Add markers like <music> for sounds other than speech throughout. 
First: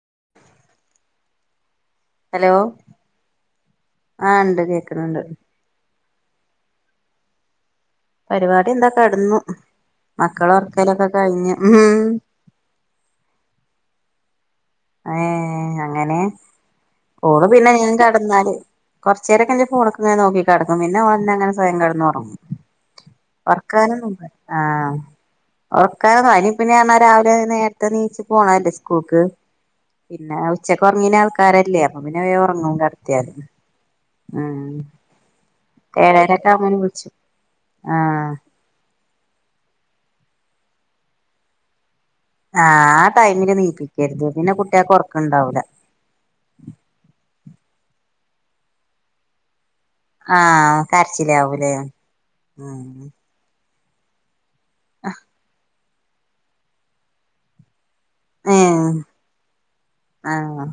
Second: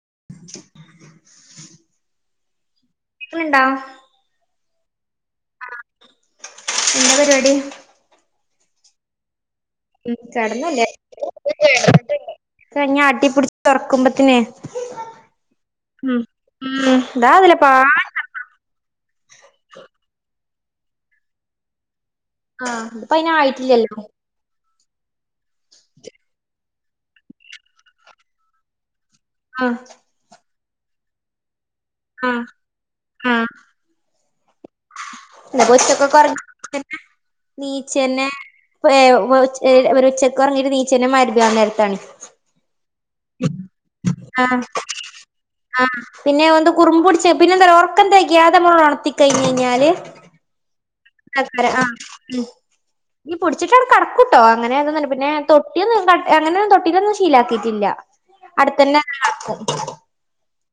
<inaudible> Hello കേക്കണുണ്ടോ കേക്കണുണ്ട് എന്താ പരിപാടി പരിപാടി എന്തൊ കി ടന്നു ഉം മക്കൾ കെടന്നില്ല ഉറക്കലൊക്കെ കഴിഞ്ഞു മ് മ് ഞാൻ അട്ടിപ്പിടിച്ച് തൊറക്കുമ്പത്തിനെ ഏ അങ്ങനെ. ഉം ഉം ഇതാ ഫോൺ അതിലെ പിന്നെ ഞാ പാട് കടന്നാല് കൊറച്ചുേരൊക്കെ എന്റെ ഫോണൊക്കെ ഇങ്ങനെ നോക്കി- ടക്കും പിന്നെ അവന്നെ അങ്ങനെ സ്വയം കിടന്നന്ന് ഉറങ്ങും ആഹ് ഇതിപ്പ അയിനായിട്ടില്ലല്ലോ ഉറക്കാനൊന്നും-ഇല്ല ആഓക്കാ അനി പിന്നൊ രാവിലെ നേരത്തെ നീച്ച പോണല്ലേ സ്കൂൾക്ക്. ആഹ് പിന്നെ ഉച്ചക്ക് ഉറങ്ങീന ആൾക്കാരല്ലേ അപ്പൊ പിന്നെ ആഹ് ഉറങ്ങും കടത്തിയാല. ആഹ് മ് ഉച്ചക്കൊക്കെ ഉറങ്ങി- ആ നീച്ചന്നെ ഒരു ഉച്ചക്ക് ഉറങ്ങിട്ട് നീച്ചന്നെ മഹ്റിബി അന്നേരത്താണ് ആഹ് ആ ഒറക്കം ഇണ്ടാവൂല ആ പിന്നെ ഒന്ത് കുറുമ്പ് പിടിച്ച് പിന്നെന്ത ഓർ. ക്കാ തേഖ്യത്തെ നടത്തിഴിഞ് കഴിഞ്ഞാല് ആ കരച്ചിലാവുലെ? ഉച്ചക്കങ്ങട്ട് കടക്കൂട്ടോ അങ്ങനെ പിന്നെ തൊട്ടി അങ്ങനൊന്നും തൊട്ടീലൊന്നും ശീലക്കിട്ടില്ല. ഏഹ് അടുത്തന്നെ കടത്തും. ആഹ്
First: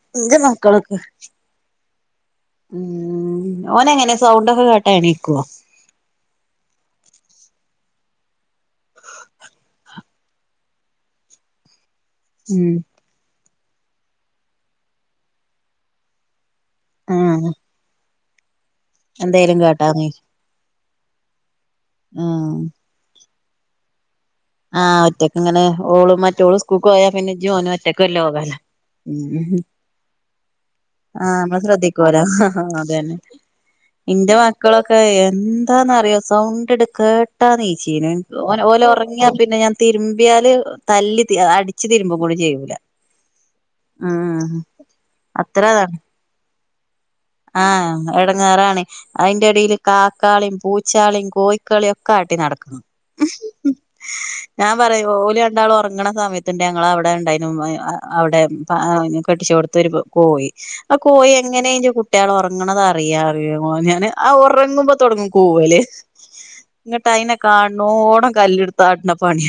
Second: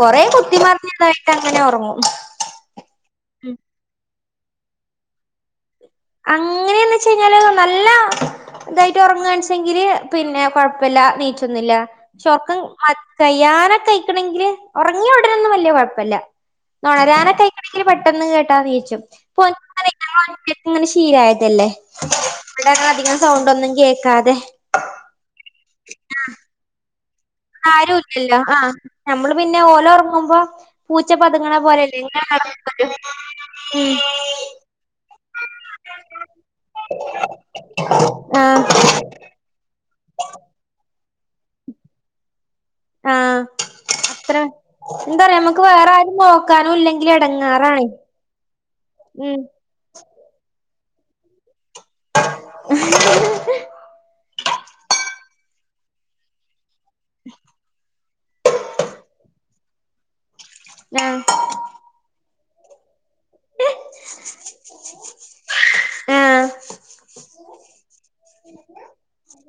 കൊറെ ഇന്റെ കുത്തിമാർഞ്ഞതായിട്ട് ങ്ങനെ ഉറങ്ങും. മ് ഓനങ്ങനെ സൗണ്ടൊക്കെ കേട്ട എണീക്കോ? അങ്ങനെയന്ന് വച്ച കഴിഞ്ഞാല് നല്ല- ഇതായിട്ട് ഉറങ്ങ കാണിച്ചെങ്കില് പിന്നെ കൊഴപ്പില്ല നീച്ചോന്നില്ല. ചൊർക്കം ഉം കയ്യാനൊക്കെ കഴിക്കണമെങ്കില് ഉറങ്ങി ഉടാനൊന്നും വല്ല്യ കൊയപ്പല്ല. ആഹ് നൊണയനിക്കായിക്കനെങ്കിൽ പെട്ടെന്ന് കേട്ടാ നീച്ചും. എന്തേലും കേട്ടാന്ന് അങ്ങനെ ശീലായതല്ലേ ആഹ് അവിടെ അങ്ങനെ അധികം സൗണ്ട് ഒന്നും കേക്കാതെ. ആഒറ്റക്ക് ഇങ്ങനെ ഓളും മറ്റോള് സ്കൂക്ക് പോയാ. പിന്നെ ജൂൻ ആരും ഇല്ലല്ലോ ഒറ്റക്കല്ലകല്ല ആഹ് നമ്മള് പിന്നെ ഓല് ഒറങ്ങുമ്പോ പൂച്ച ആ പതുങ്ങണ നമ്മള് പോലെല്ലേ ശ്രദ്ധിക്കുവ ഇങ്ങനെ ഹ് ഹ്‌ നടക്കും അതന്നെ. ഉം എന്റെ മക്കളൊക്കെ എന്താന്നറിയോ സൗണ്ട് എടു കേട്ടാ നീച്ചീന. ആഹ് ഓലെ ഉറങ്ങിയാ പിന്നെ ഞാൻ തിരുമ്പിയാല് തല്ലി അടിച് തിരുമ്പും കൂടി ചെയ്യൂ ആ അത്ര എന്താ പറയാ നമക്ക് അത്ര വേറെ ആരും നോക്കാനുംല്ലെങ്ക ഇ എടങ്ങേറാൻ. അതിന്റെ എടില് കാക്കാളീം, പൂച്ചാളീം, കോഴി കളൊക്കെ ആട്ടി നടക്കണം ഞാൻ പറയും ഓല് രണ്ടാളും ഒറങ്ങ്ണ സമയത്ത് ഞങ്ങളെ ഔടെ ഇണ്ടായ്നു ഔടെ കെട്ടിചോട്ത്ത് ഒരു കോഴി ആഹ് കോയി എങ്ങനെ അയ്ന്റെ കുട്ട്യാള് ഒർങ്ങ്ണത് അറിയാ <unintelligible> ആഹ് ഒറങ്ങുമ്പോ തോടങ്ങും കൂവല് ആഹ് ഇങ്ങട്ട് അയ്നെ കാണ് ണോടം കല്ല്ട്ത്ത് ആട്ട്ണ പണി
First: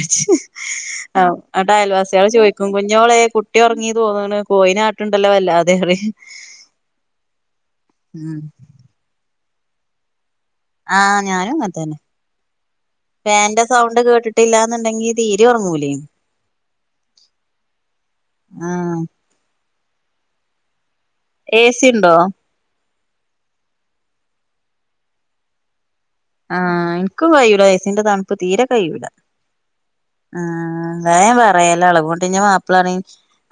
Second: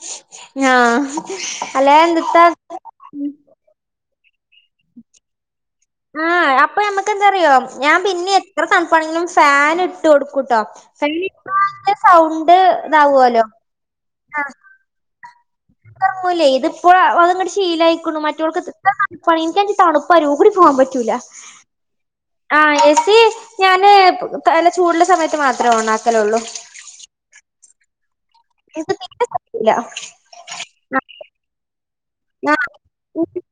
ആഹ് ന്നട്ട് അല്ലെ അയൽവാസികള് എന്ത്ത്താ ചോയ്ക്കും കുഞ്ഞോളെ കുട്ടി ഒർങ്ങി തോന്ന്ണ് കോഴിനെ ആട്ട്ണ്ടല്ലോ വല്ലാതെ അറിം ആഹ് അപ്പൊ നമ്മക്ക് എന്താറിയോ ഞാൻ പിന്നെ ഉം എത്ര തണുപ്പാണെങ്കിലും ഫാന് ഇട്ട് കൊടു ക് ട്ടോ ആഹ് അയ്ന് ഞാനും അങ്ങനെ ഇപ്ര തന്നെ സൗണ്ട് ഇതാവല്ലോ ഫാന്റെ സൗണ്ട് ആഹ് കേട്ടിട്ടില്ലാന്നുണ്ടെങ്കി തീരെ ഉറങ്ങൂലേ ഒർങ്ങൂലേ ഇത് ഇപ്പള് അഹ്ങ്ങട്ട് ശീലായിക്ണു മറ്റൊൾക്ക് <unintelligible> ആഹ് തണ്പ്പ് അരൂകൂടി പോകാൻ പറ്റൂല ഏ സി ഉണ്ടോ ആഹ് <unintelligible> ഞാന് തല ചൂടുള്ള സമയത്ത് മാത്രെ ഓണ ആഹ് എൻക്ക് <unintelligible> എസിന്റെ തണു പ്പ് തീരെ എനിക്ക് കയിയുലാ തീരെ പറ്റൂല ആഹ് വേം വേറെയാലെളകും അതോണ്ട്ന്നെ മാപ്പിളറയും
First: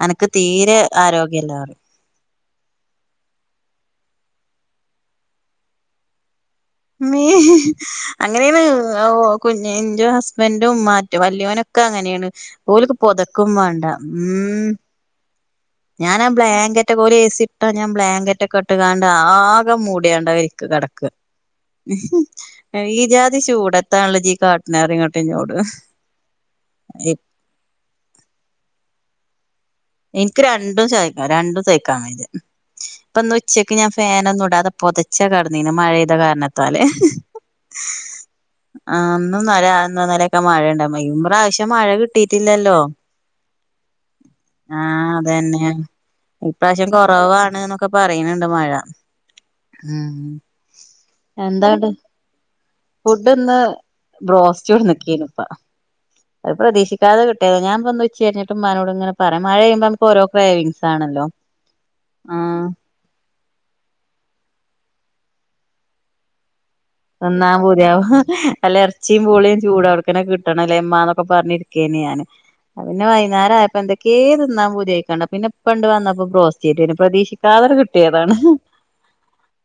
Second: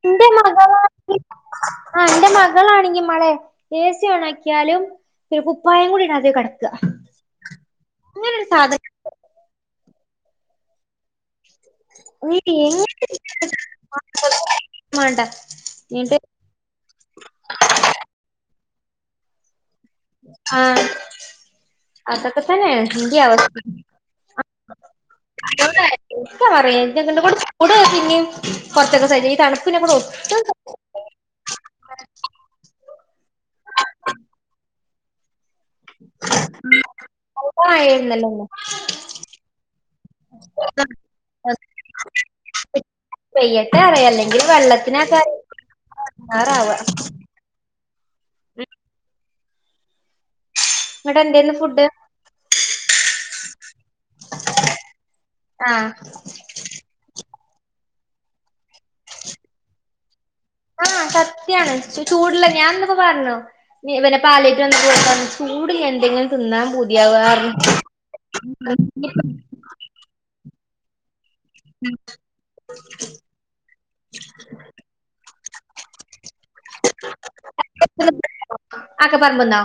അനക്ക് എന്റെ തീരെ ആരോഗ്യല്ലറയും മക്കളാണെങ്കി മഴ എ സി ഒണാക്കിയാലും കുപ്പായം കൂടെ ഇടാതെ കെട ഉമ്മീ അങ്ങനെണ് സാധനം കുഞ്ഞ് ന്റെ ഹസ്ബൻറ്റും മറ്റേ വല്ല്യോനൊ ക്കെ അങ്ങനെയാണ് നീ ഓല്ക്ക് എങ്ങനെ പൊതക്കും വേണ്ട മ്മ് വേണ്ട എന്നിട്ട് ഞാനാ ബ്ലാങ്കറ്റ് ഓലെ ഏസി ഇട്ടാ ഞാൻ ബ്ലാങ്കറ്റക്കെ ഇട്ട് ക്കണ്ടാ <unintelligible> <unintelligible> ആ മൂടിയാണ്ടവരിക്ക കെടക്കാ അതൊക്കെ തന്നെ ഏഹ് ഈ എന്റെ ജാതി അവസ്ഥ ചൂടെത്താണുള്ള യ്യ് കാട്ടണ് പറയുന്നിട്ട് ഇന്നോട് പറയും ഞങ്ങണ്ട് കൂട് ചൂട് പിന്നിം കൊറച്ചൊക്കെ സഹിക്കും ഈ തണു എനിക്ക് രണ്ടും സഹിക്ക രണ്ടും സഹിക്കാൻ വയ്യ ഇപ്പോ ന്ന് ഉച്ചക്ക് ഞാൻ ഫാനൊന്നും ഇടാതെ പൊത ന്നിന് മഴെയ്ത കാരണത്താല് അല്ല ല്ല ല്ലാ ആഹ് ഇന്നുംന്നലേ ഇന്നും ഇന്നലെ ഒക്കെ മഴ ഇണ്ടായി ഇമ്രാശ്യം മഴ കിട്ടീട്ടില്ലല്ലോ <unintelligible> ല്ലേങ്കില് ആഹ് അതന്നെ ഇപ്രാശ്യം കൊറവാണ്ന്ന് ഒ ക്കെ പറയ്ണണ്ട് മഴ ഉം ഇങ്ങട്ട് എന്തേന്ന് ഫുഡ് എന്താട് ഫുഡ് ന്ന് ബ്രോസ്റ്റ് <unintelligible> കെയ്രുന്നു ഉപ്പ ആഹ് അത് പ്രതീക്ഷിക്കാതെ കിട്ട് ഞാൻ പ്പന്ന് ഉച്ചരിഞ്ഞിട്ട് ഉമ്മനോട് ഇങ്ങനെ പറ മഴെയ്യുമ്പോ നമുക്ക് ഓരോ ക്രേവിങ്സ് ആഹ് ആണല്ലോ സത്യാണ് ചൂട്ള്ളെ ആഹ് ഞാൻ ന്ന്പ്പോ പറ്ഞ്ഞു നി ഇവന് പാലേറ്റ് വന്നിട്ട് പറഞ്ഞുചൂടിന് എന്തെങ്കിലും തിന്നാൻ പൂ തിന്നാം പൂതിയാവും നല്ല എറച്ചിം പൂളേം ചൂടൊട്ക്കനെ കിട്ടണംല്ലേ മ്മാനൊ ക്കെ പറഞ്ഞിരിക്കേന ഞാനും അതന്നെ വൈന്നേരം ആയപ്പോ എന്തൊക്കെയോ തിന്നാൻ പൂതിയായ്ക്ക്ണു പിന്നെ കൊണ്ട് വന്നപ്പോ ബ്രോസ്റ്റ് ചെയ്തു തരും പ്രതീക്ഷിക്കാതെന്നെ കിട്ടിയതാണ് ആക്കെ പറമ്പ്ന്നോ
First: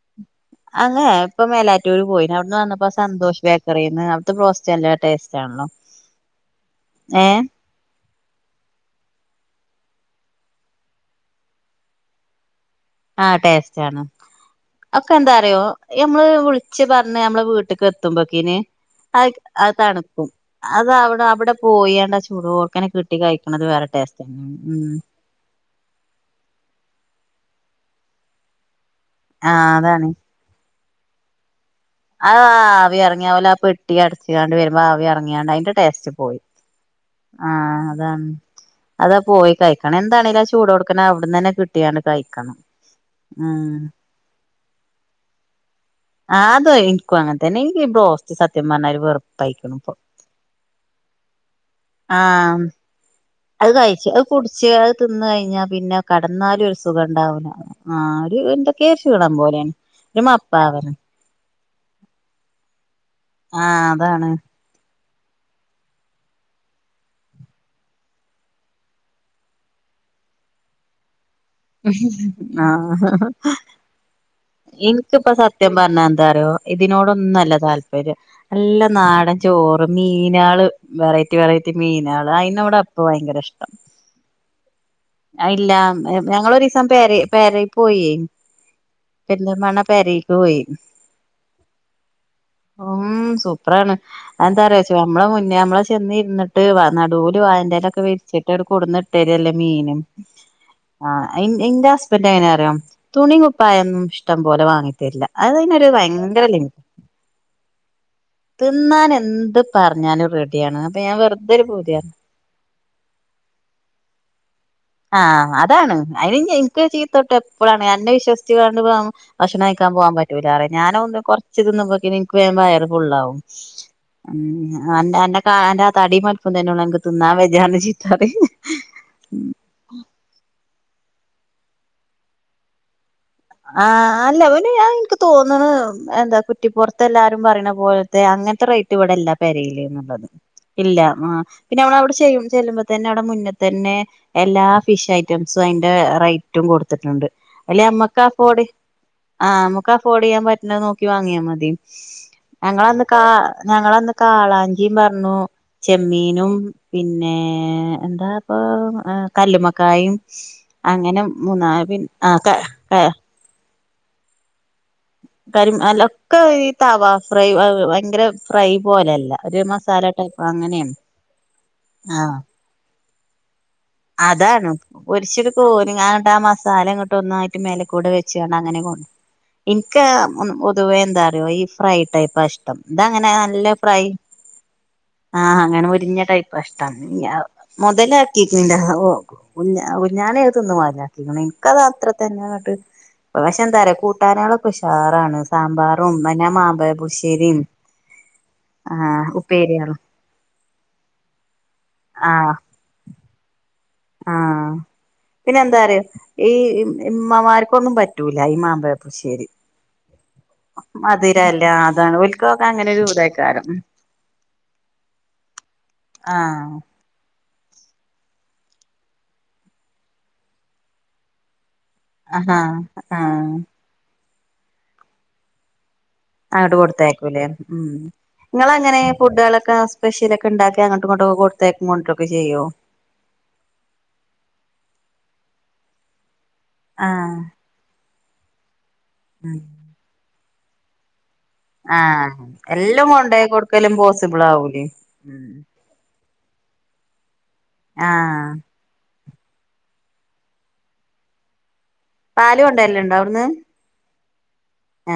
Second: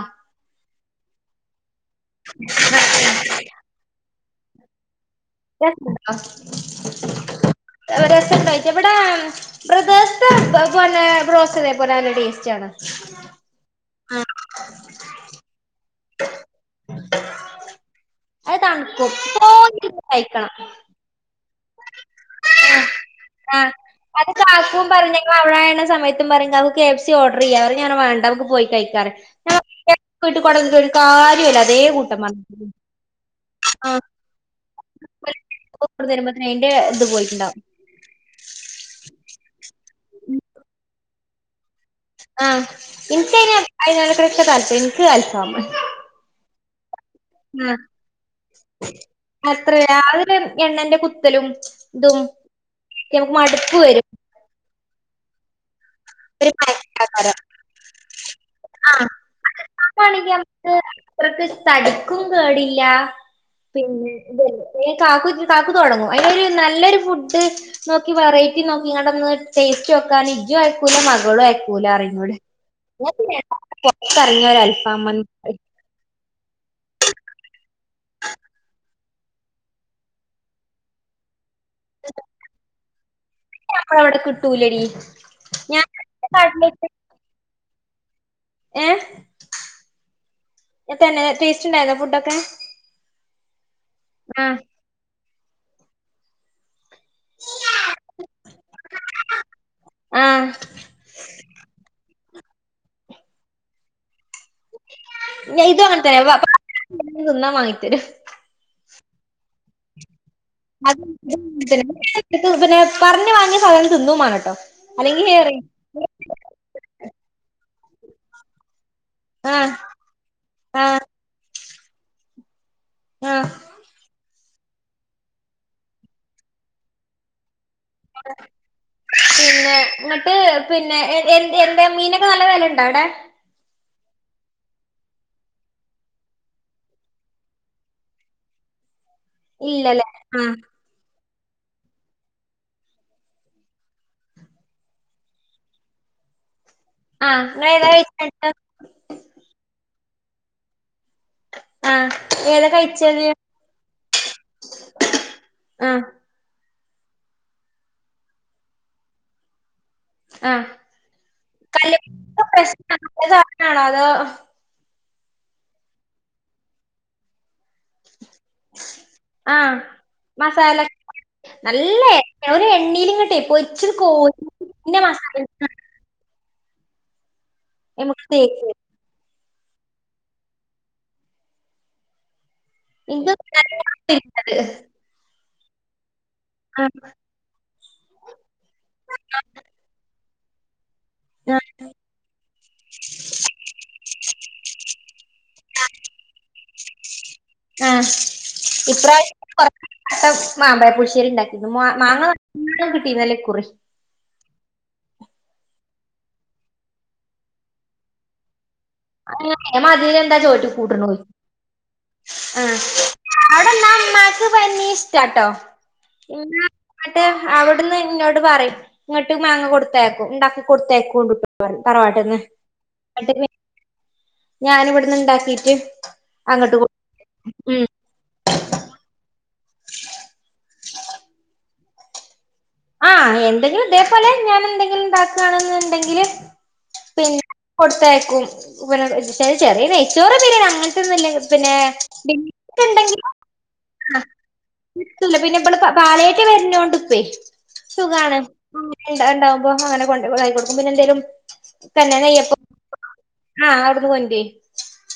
അങ്ങനെ ഇപ്പ മേലാറ്റൂര് പോയിന് അവിടുന്ന് വന്നപ്പോ സന്തോഷ് ബേക്കറിന്ന് അവിടുത്തെ ബ്രോസ്റ്റ് നല്ല ടേസ്റ്റ് ആണല്ലോ ഏഹ് <unintelligible> അവര <unintelligible> ഇവിടെ ഉം ബ്രദേഴസ്ത്തെ ബ പിന്നെ ബ്രോസ്റ്റ് ഇതേപോലെന്നെ ടേസ്റ്റി ആണ് ആഹ് ടേസ്റ്റ് ആണ് അക്കെ എന്താ അറിയോ മ്മള് വിളിച്ച് പറ ഞ്ഞ് നമ്മള വീട്ട്ക്ക് ത്തുമ്പക്കിന് അത് തണുക്കും അ അത് തണുക്കും കഴിക്കണം അതവിടെ അവിടെ പോയണ്ട ചൂടോട്ക്കനെ കി ആ അത് കാക്കും പറഞ്ഞ് ഞങ്ങവടാവണ സമയത്തും പറയും നമ്മുക്ക് കെ എഫ് സി ഓർഡ റിയ്യ പറയും ഞാൻ വേണ്ട മ്മ്ക്ക് പോയി കഴിക്കാറയും ആഹ് ഞമുക്ക് കെ എഫ് സി വീട്ടു കൊണ്ടന്നിട് ഒരു കാര്യുല്ല ആഹ് അ ആവി എറങ്ങിയ പോലെ ആ പെട്ടി ആഹ് അടച്ചക്കാണ്ട് വരു മ്പ ആവി എറങ്ങിയോണ്ട് അയിന്റെ ടേസ്റ്റ് പോയി വരുമ്പോത്തിന് അയിന്റെ ഇത് ആ പോയിട്ടുണ്ടാവും അതാണ് അതാ പോയി കഴിക്കണം എന്താണെലും ആ ചൂടോട്ക്കനെ അവിടന്നെ കി ആഹ് ഇൻക്കയിന് അയിനെക്കാളൊക്കെ താൽപ്പര്യം ഇൻക്ക് അൽഫാമ് ക്കും അങ്ങനെ തന്നെ ഈ ബ്രോസ്റ്റ് സത്യം പറഞ്ഞാരു അത്ര വെറുപ്പായിക്ക്ണു ഇപ്പൊ അതില് എണ്ണന്റെ കുത്തലും ഇതും ആഹ് മം നമുക്ക് അത് മടുപ്പ് വരും കഴിച്ച് അത് കുടിച്ച് അത് തിന്ന് കഴിഞ്ഞാ പിന്നെ കടന്നാലും ഒരു സുഖം ഉണ്ടാവൂല ആ ഒരു എത്തെക്കൊരു ആഹ് ക്ഷീണംപോലെണ് ഞ് അടക്കാണെങ്കിൽ നമുക്ക് മപ്പാണ് അത്രക്ക് തടിക്കും കേടില്ല ആഹ് പിന്നെ അതാണ് ത് ല്ലേ ഏ കാക്കു ഇഞ്ഞ്കാക്കു തൊടങ്ങും അയിനൊരു നല്ലൊരു ഫുഡ് നോക്കി വെറൈറ്റി നോക്കി കാണ്ടൊന്ന് ടേസ്റ്റോ നോക്കാൻ ഇജും അയക്കൂല മകളും അയിക്കൂലറിയും ന്നോട് ആഹ് ഇങ്ങളൊ രാഅൽഫാമ് മന് എന്തറിയോ ഇതിനോടൊന്നുല്ല താല്പര്യം നല്ല നാടൻ ചോറ് മീനാള് വേറൈ റ്റി വെറൈറ്റി മീനാള് അയിനവടെ അപ്പ ഭയങ്കര ഇഷ്ടം നമ്മളവിടെ കിട്ടൂലടി അഎല്ല ഞാൻ ഇന്റെ ഞങ്ങളൊരീസം നാട്ടിലേക്ക് പെര പേരേക്കോയെ ഏഹ് പെരുന്തൽമണ്ണ പെരീക്ക് പോയി തന്നെ ടേസ്റ്റ് ഉണ്ടായിരുന്നോ ഫുഡൊക്കെ ഉം സൂപ്പറാണ് ആഹ് അന്താറയാച്ച നമ്മളെ മു മുന്നെ അമ്മൾചെന്നിരുന്നിട്ട് വർ നടൂല് വായന്റെലെക്കെ വിരിച്ചിട്ട് ങ്ങട് കൊടന്ന് ഇട്ടരല്ലേ മീന് ആഹ് ആ ഇൻ ഇന്റെ ഹസ്ബൻഡ് എങ്ങനെ അറിയോ തുണി കുപ്പായൊന്നും ഇഷ്ടം പോലെ വാങ്ങി തരില്ല ഇതും അതിനൊരു അങ്ങനെ തന്നെ വ- ഭയങ്കര വ- ലിമി തിന്നാൻ വാങ്ങിത്തരും തിന്നാൻ എത് ന്ത് പറഞ്ഞാലും റെഡി <unintelligible> പിന്നെ പറഞ്ഞ് വാങ്ങിയ സാധനം തിന്നുമാണട്ടൊ. ആഹ് അതാണ് അയിനി ഇന്ക്ക് ചീത്തോട്ടോ എപ്പൊള്ളാണ് അന്നെ വിശ്വസിച്കാണ്ട് വാങ്ങും. ഭക്ഷണം ആഹ് കഴിക്കാൻപോകാൻപറ്റൂലാറിയും ആഹ് ഞാനോന്ന് കൊറച്ച് തിന്നപോത്തിനിനിക്ക് വേം വയറ്. ഫുള്ളാവും ആഹ് മ് അന്റെ അൻ അന്റെ താടീംവലുപ്പതനെള്ളു അങ്ങക്ക് തിന്നാൻ വജ്ജാർഞ്ഞിരിക്കും ചീത്തറിം പിന്നെ എന്നിട്ട് പിന്നെ എന്ത്യെ എന്ത മീനൊക്കെ നല്ല വെലണ്ടോ അവിടെ. ആഹ അല്ല ഓൽ ആഎനിക്ക് തോന്ന്ണ് എന്താ കുറ്റിപ്പുറത്തെ എല്ലാരും പറയണ പോലത്തെ അങ്ങനത്തെ റയ്റ്റ. റ്റ്ല്ലവിടല്ല ഇല്ലല്ലേ പെരീല്ന്നുള്ളത് ആഹ് ഇല്ല ആ പിന്നെ നമ്മളവടെ അവിടെും ചെല്ലുമ്പോ തന്നെ അവിടെ മുന്ന്തന്നെ എല്ലാ ഫിഷ് ഐറ്റംസും അതിറെ റൈറ്റ്. റ്റും കൊടുത്തിട്ടുണ്ട് ആഹ് നിങ്ങൾ ഏതാ അയില്ലമ്മക്ക് കഴിച്ചത് അഫോഡ് അ അമ്മക്ക് അഫോർഡ് ചെയ്യാൻ പറ്റണ നോക് ക്കി വാങ്ങ്യാ മതി ആഹ് ഏതാ ഞങ്ങളന്ന് കാ കഴിച്ചത് ഞങ്ങളന്ന് കാളാഞ്ചിയും പറഞ്ഞു ആഹ് ചെമ്മീനും. പിന്നെ എന്താ ഇപ്പൊ കല്ലുമക്ക. കായും ആഹ് അങ്ങനെ മുന്നാബിൻ ക ക. മീനാണോ അതോ. കരില്ലഒക്കെ ഈ താവാ ഫ്രൈ ഔ. ഭയങ്കര ഫ്രൈ പോലല്ല ഒരു ആഹ് മസാല ടൈപ്പ് മസാല അങ്ങനെണ്. നല്ല എ ഒരു എണ്ണേൽ ഇങ്ങ.. അതാണ് പൊരിച്ചിട്ക്കോരിക്കാണ്ട് ആ മസാ.. സാലങ്ങട്ട് ഒന്നായിട്ട് മേലക്കൂടെ നമുക്ക് വെച്ചുകാണ് അങ്ങനെ തേക്കും കൊട് എനിക്ക് പൊതുവേ എന്താറിയോ ഈ ഫ്രൈ ടൈപ്പ്ഷ്ട ടം ഇതങ്ങനെ നല്ല ഫ്രൈ ആഹ അങ്ങനെ മൊരിഞ്ഞ ടൈപ്പാഷ്ടം ആഹ് ഞ്ഞവ്മൊതലാക്കി നി ഓ കുഞാന കുഞ്ഞാനേ തിന്നു മൊതലാക്കീക്ണ് ആഹ് ഇനിക്കത് അത്രതനെങ്ങട്ട് പക്ഷെ എന്താറയാ കൂട്ടാനകളൊ ഉഷാറാണ് സാമ്പാറും പിന്നെ മാമ്പപുശ്ശേരിം ആഹ് ഇപ്പ്രാവശ കൊറച്ച് മാമ്പഴ പുശ്ശേരി ഉണ്ടാക്കീകിണ് മാ മാങ്ങ നല്ലോംകിട്ടീനന്ല്ലേ ഇക്കു- ആഹ പിന്നെ എന്താറയ ഈ ഇമ്മമാർക്കൊന്നും പറ്റൂല ഈ മാമ്പഴ ശരി ഏഹ് മധുരെന്താ ചോറ്റ് കൂട്ട്ണോയ് മധുരല്ല അതാണ് ഒൽക്കൊക്കെ അങ്ങനെ ഒരൂതായ്ക്കാരം മ്മാക്ക് പിന്നീ ഇഷ്ടാട്ടോ ആഹ് പിനങ്ങട്ട്. അവിടുന്ന് ഇന്നോട് പറയും ഇങ്ങോട്ട് മാങ്ങ കൊടുത്തയ്ക്കും ഉണ്ടാക്കി കൊടുതയ്ക്കെണ്ടു ട്ടൊ. തറവാട്ടന്ന് ആഹ് ആഹ് ഞൻവിടന്ന് ഇണ്ടാക്കീട്ട്. ആണ്ട് അങ്ങട്ട് കൊട് കൊടുത്തയ്ക്കൂലേ ഉം ങ്ങളാങ്ങനെ ഫുഡളോക്കെ. ക്ക സ്പെഷ്യല ഒക്കെണ്ടാക്കി അങ്ങോട്ട ഇങ്ങോട്ടൊ കൊടുത്തയ്ക്കും കൊണ്ടാരോക്കെ ചെയ്യോ. ആഹ് എന്തെങ്കിലും ഇതേപോലെ ഞാൻ എന്തെങ്കിലും ഉണ്ടാക്കണെന്നുണ്ടെങ്കില്. ആഹ് പിന്നെ കൊടുത്തയക്കും പി ഉം ചെറിയ നെയ്ച്ചോറ ബിരിഅങ്ങനതൊന്നുംല്ല. പിന്നെ ആഹ് എല്ലാം കൊണ്ടോയി കൊടുക്കലും പോസിബിൾ ആവൂലേ കിട്ടൂല. ഉം വരാന്നോണ്ടപ്പേ. സുഖാണ് ആഹ് ഇണ്ടാവുമ്പോ അങ്ങനെ കൊണ്ടോയടുക്കും പിന്നെന്തേലും. തന്നെ നയ്യപ്പ പാല് കൊണ്ടരലുണ്ടോ അവിടുന്ന് ആ അവിടുന്ന് കൊണ്ടര്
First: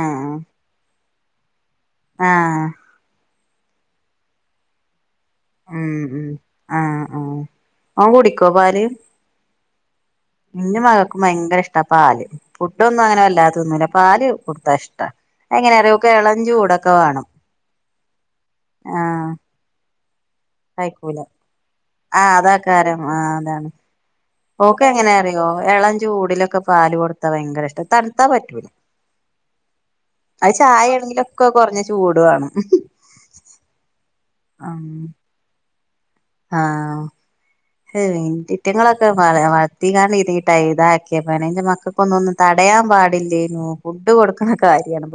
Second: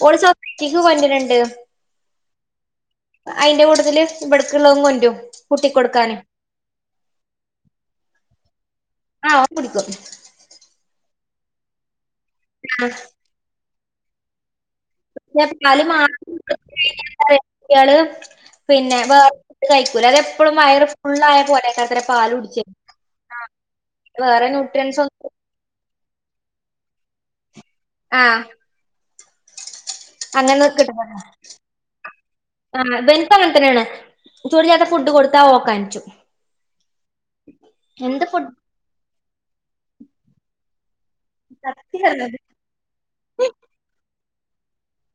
ഓൾ സോഫിക്കാക്ക് കൊണ്ടരഡ്. ആഹ. അയിന്റെ കുട്ടത്തിൽ ഇവിടക്കള്ളതും കൊണ്ടാര്. ഉം ഉ ആഹ് ആ ഓൻ കുടിക്കോ പാല്. ആഹ് ഓൻ കുടിക്കും. ഇന്റെ മകൾക്കും ഭയങ്കര ഇഷ്ട പാല് ആ ഫുഡൊന്നും അങ്ങനെ വല്ലാതെതിന്നൂല്ല പാല്. കൊടുത്താ ഇഷ്ട പിന്നെ ആയെങ്ങനെ പാല് അറിയൊ ഓക്ക് മാത്രം എളം കൊടുത്ത് ചൂടൊക്കെ കഴിഞ്ഞാ വേണം. എന്താ കുട്ടികള് പിന്നെ വേറെ ആഹ് ഫുഡ്കഴിക്കൂല അത്പ്പോഴും വയറ് ഫുള്ളായ പോലെ. ആ അതാ കാരം ആഹ അതാണ് വേറെ ഓക്കെ ന്യൂട്രിയൻസ് എങ്ങനെ ഒന്നും അറിയോ എള. ചൂടിലൊക്കെ പാല് കൊടുത്താ ഭയങ്ക ഇഷ്ട തണുത്താ ആഹ് പറ്റൂല അത് അങ്ങനെ കിട്ട ചായ ആണെങ്കിലൊക്കെ കുറഞ്ഞ ചൂട് വേണം ആ വെന്ക്കും അങ്ങനെത്തനെയാണ് ചൂടചേർത്ത ഫുഡ് കൊടുത്താ ഓക്കാൻച്ചു ആഹ എന്ത് ഫുഡ് ൻിറ്റങ്ങളൊക്കെ വ വളർത്തിക്കാണ്ടിന്നട്ട <unintelligible> ഇത ന്റെ മക്കൾക്കൊന്നുംന്നും സത്യാണത് തടയാൻ പാടില്ലരുന്നു ഫുഡ് കൊടുക്കണ കാര്യമാണ്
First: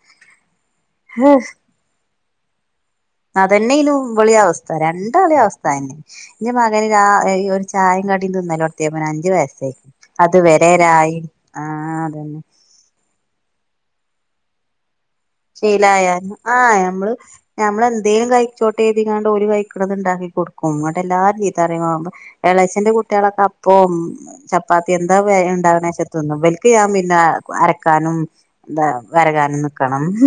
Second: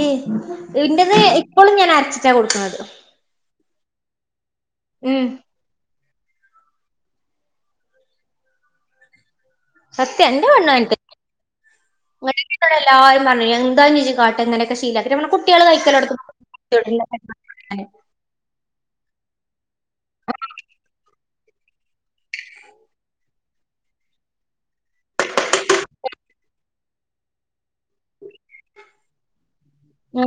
ഏയ് ഇന്റത് എപ്പോളും ഞാൻ അരച്ചിട്ടാ കൊടുക്കുന്നത് അതന്നെലും ഇവെളിയ അവസ്ഥ ഉം രണ്ടകളിയ അവസ്ഥ എന്റെ മകന് ഒരു ചായയും കടിം തിന്നാലോടത്തിയത് ഒരു അഞ്ചു വയസ് സത്യം എന്റെ പെണ്ണഅങ്ങനത്തന്നെ ആഹ് അതന്നെ ല്ലാരുപറഞ്ഞു എന്താ നെജു കാട്ട അങ്ങനൊക്ക ശീല ശീലായ ആഹ് ഞമ്മള് ഞമ്മള്ന്തേലും കഴിച്ചോട്ട ണ്ടാ ഒരു കൈക്കണത് ഉണ്ടാക്കി കൊടുക്കും ഇങ്ങട്ട എല്ലാരും ചീത്ത അറിയും എളേച്ചന്റെ കുട്ടികളൊക്കെ അപ്പം ചപ്പാത്തി എന്താ ഉണ്ടാകുന്നേച്ച തിന്നോ വലക്ക് ഞാൻപിന്ന അരക്കാനും എന്താ വരകനും ഉ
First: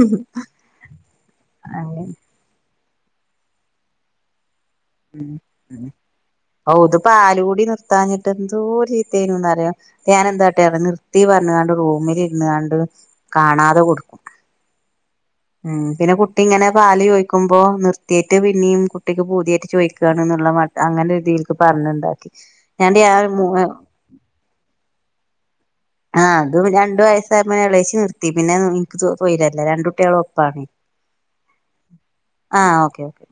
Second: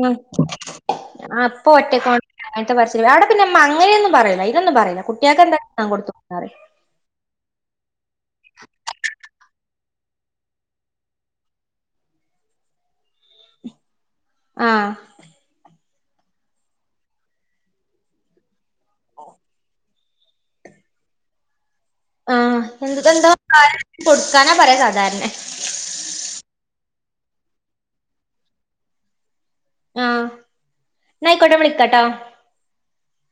അപ്പൊ അങ്ങനെ ഒറ്റക്ക പടശ്ശേനെ അവിടെ പിന്നെ അങ്ങനെയൊന്നും പറയില്ല ഇതൊന്നും പറയില്ല കുട്ടികൾക്ക്എന്താതിന്നാൻ കൊടുത്തോന്നപറയും ത്താഞ്ഞിട്ട് എന്തോ ചീത്തേനറിയോ ഞാൻ എന്താട്ടെ ഇ നിർത്തി പറഞ്ഞ കണ്ട് റൂമിൽ ഇന്ന് കണ്ട് കാണാതെ കൊടുക്കും ആഹ് ഉം പിന്നെ കുട്ടി ഇങ്ങനെ പാല് ചോദിക്കുമ്പോ നിർത്തിയട്ട് പിന്നെയും കുട്ടിക്ക് പൂതിയായിട്ട് നിക്കന്നെന്നുള്ള മട്ട അങ്ങന രീതി പറഞ്ഞണ്ടാക്കി ആഹ് എന്ത് ഞാൻന്റെ ആ എന്താ കൊടുക്കാനാ പറയാ സാധാരണ ആഹ് അതും രണ്ട വയസ്സായുമ്പോ എളേശി നിർത്തി പിന്നെ എനിക്ക് തോന്ന പോയിരല്ല രണ്ട കുട്ടികള ആഹ് ഒപ്പാണ് ന്നാ ആയിക്കോട്ടെ വിളിക്കാട്ടോ ആ ഓക്കെ ഓക്കെ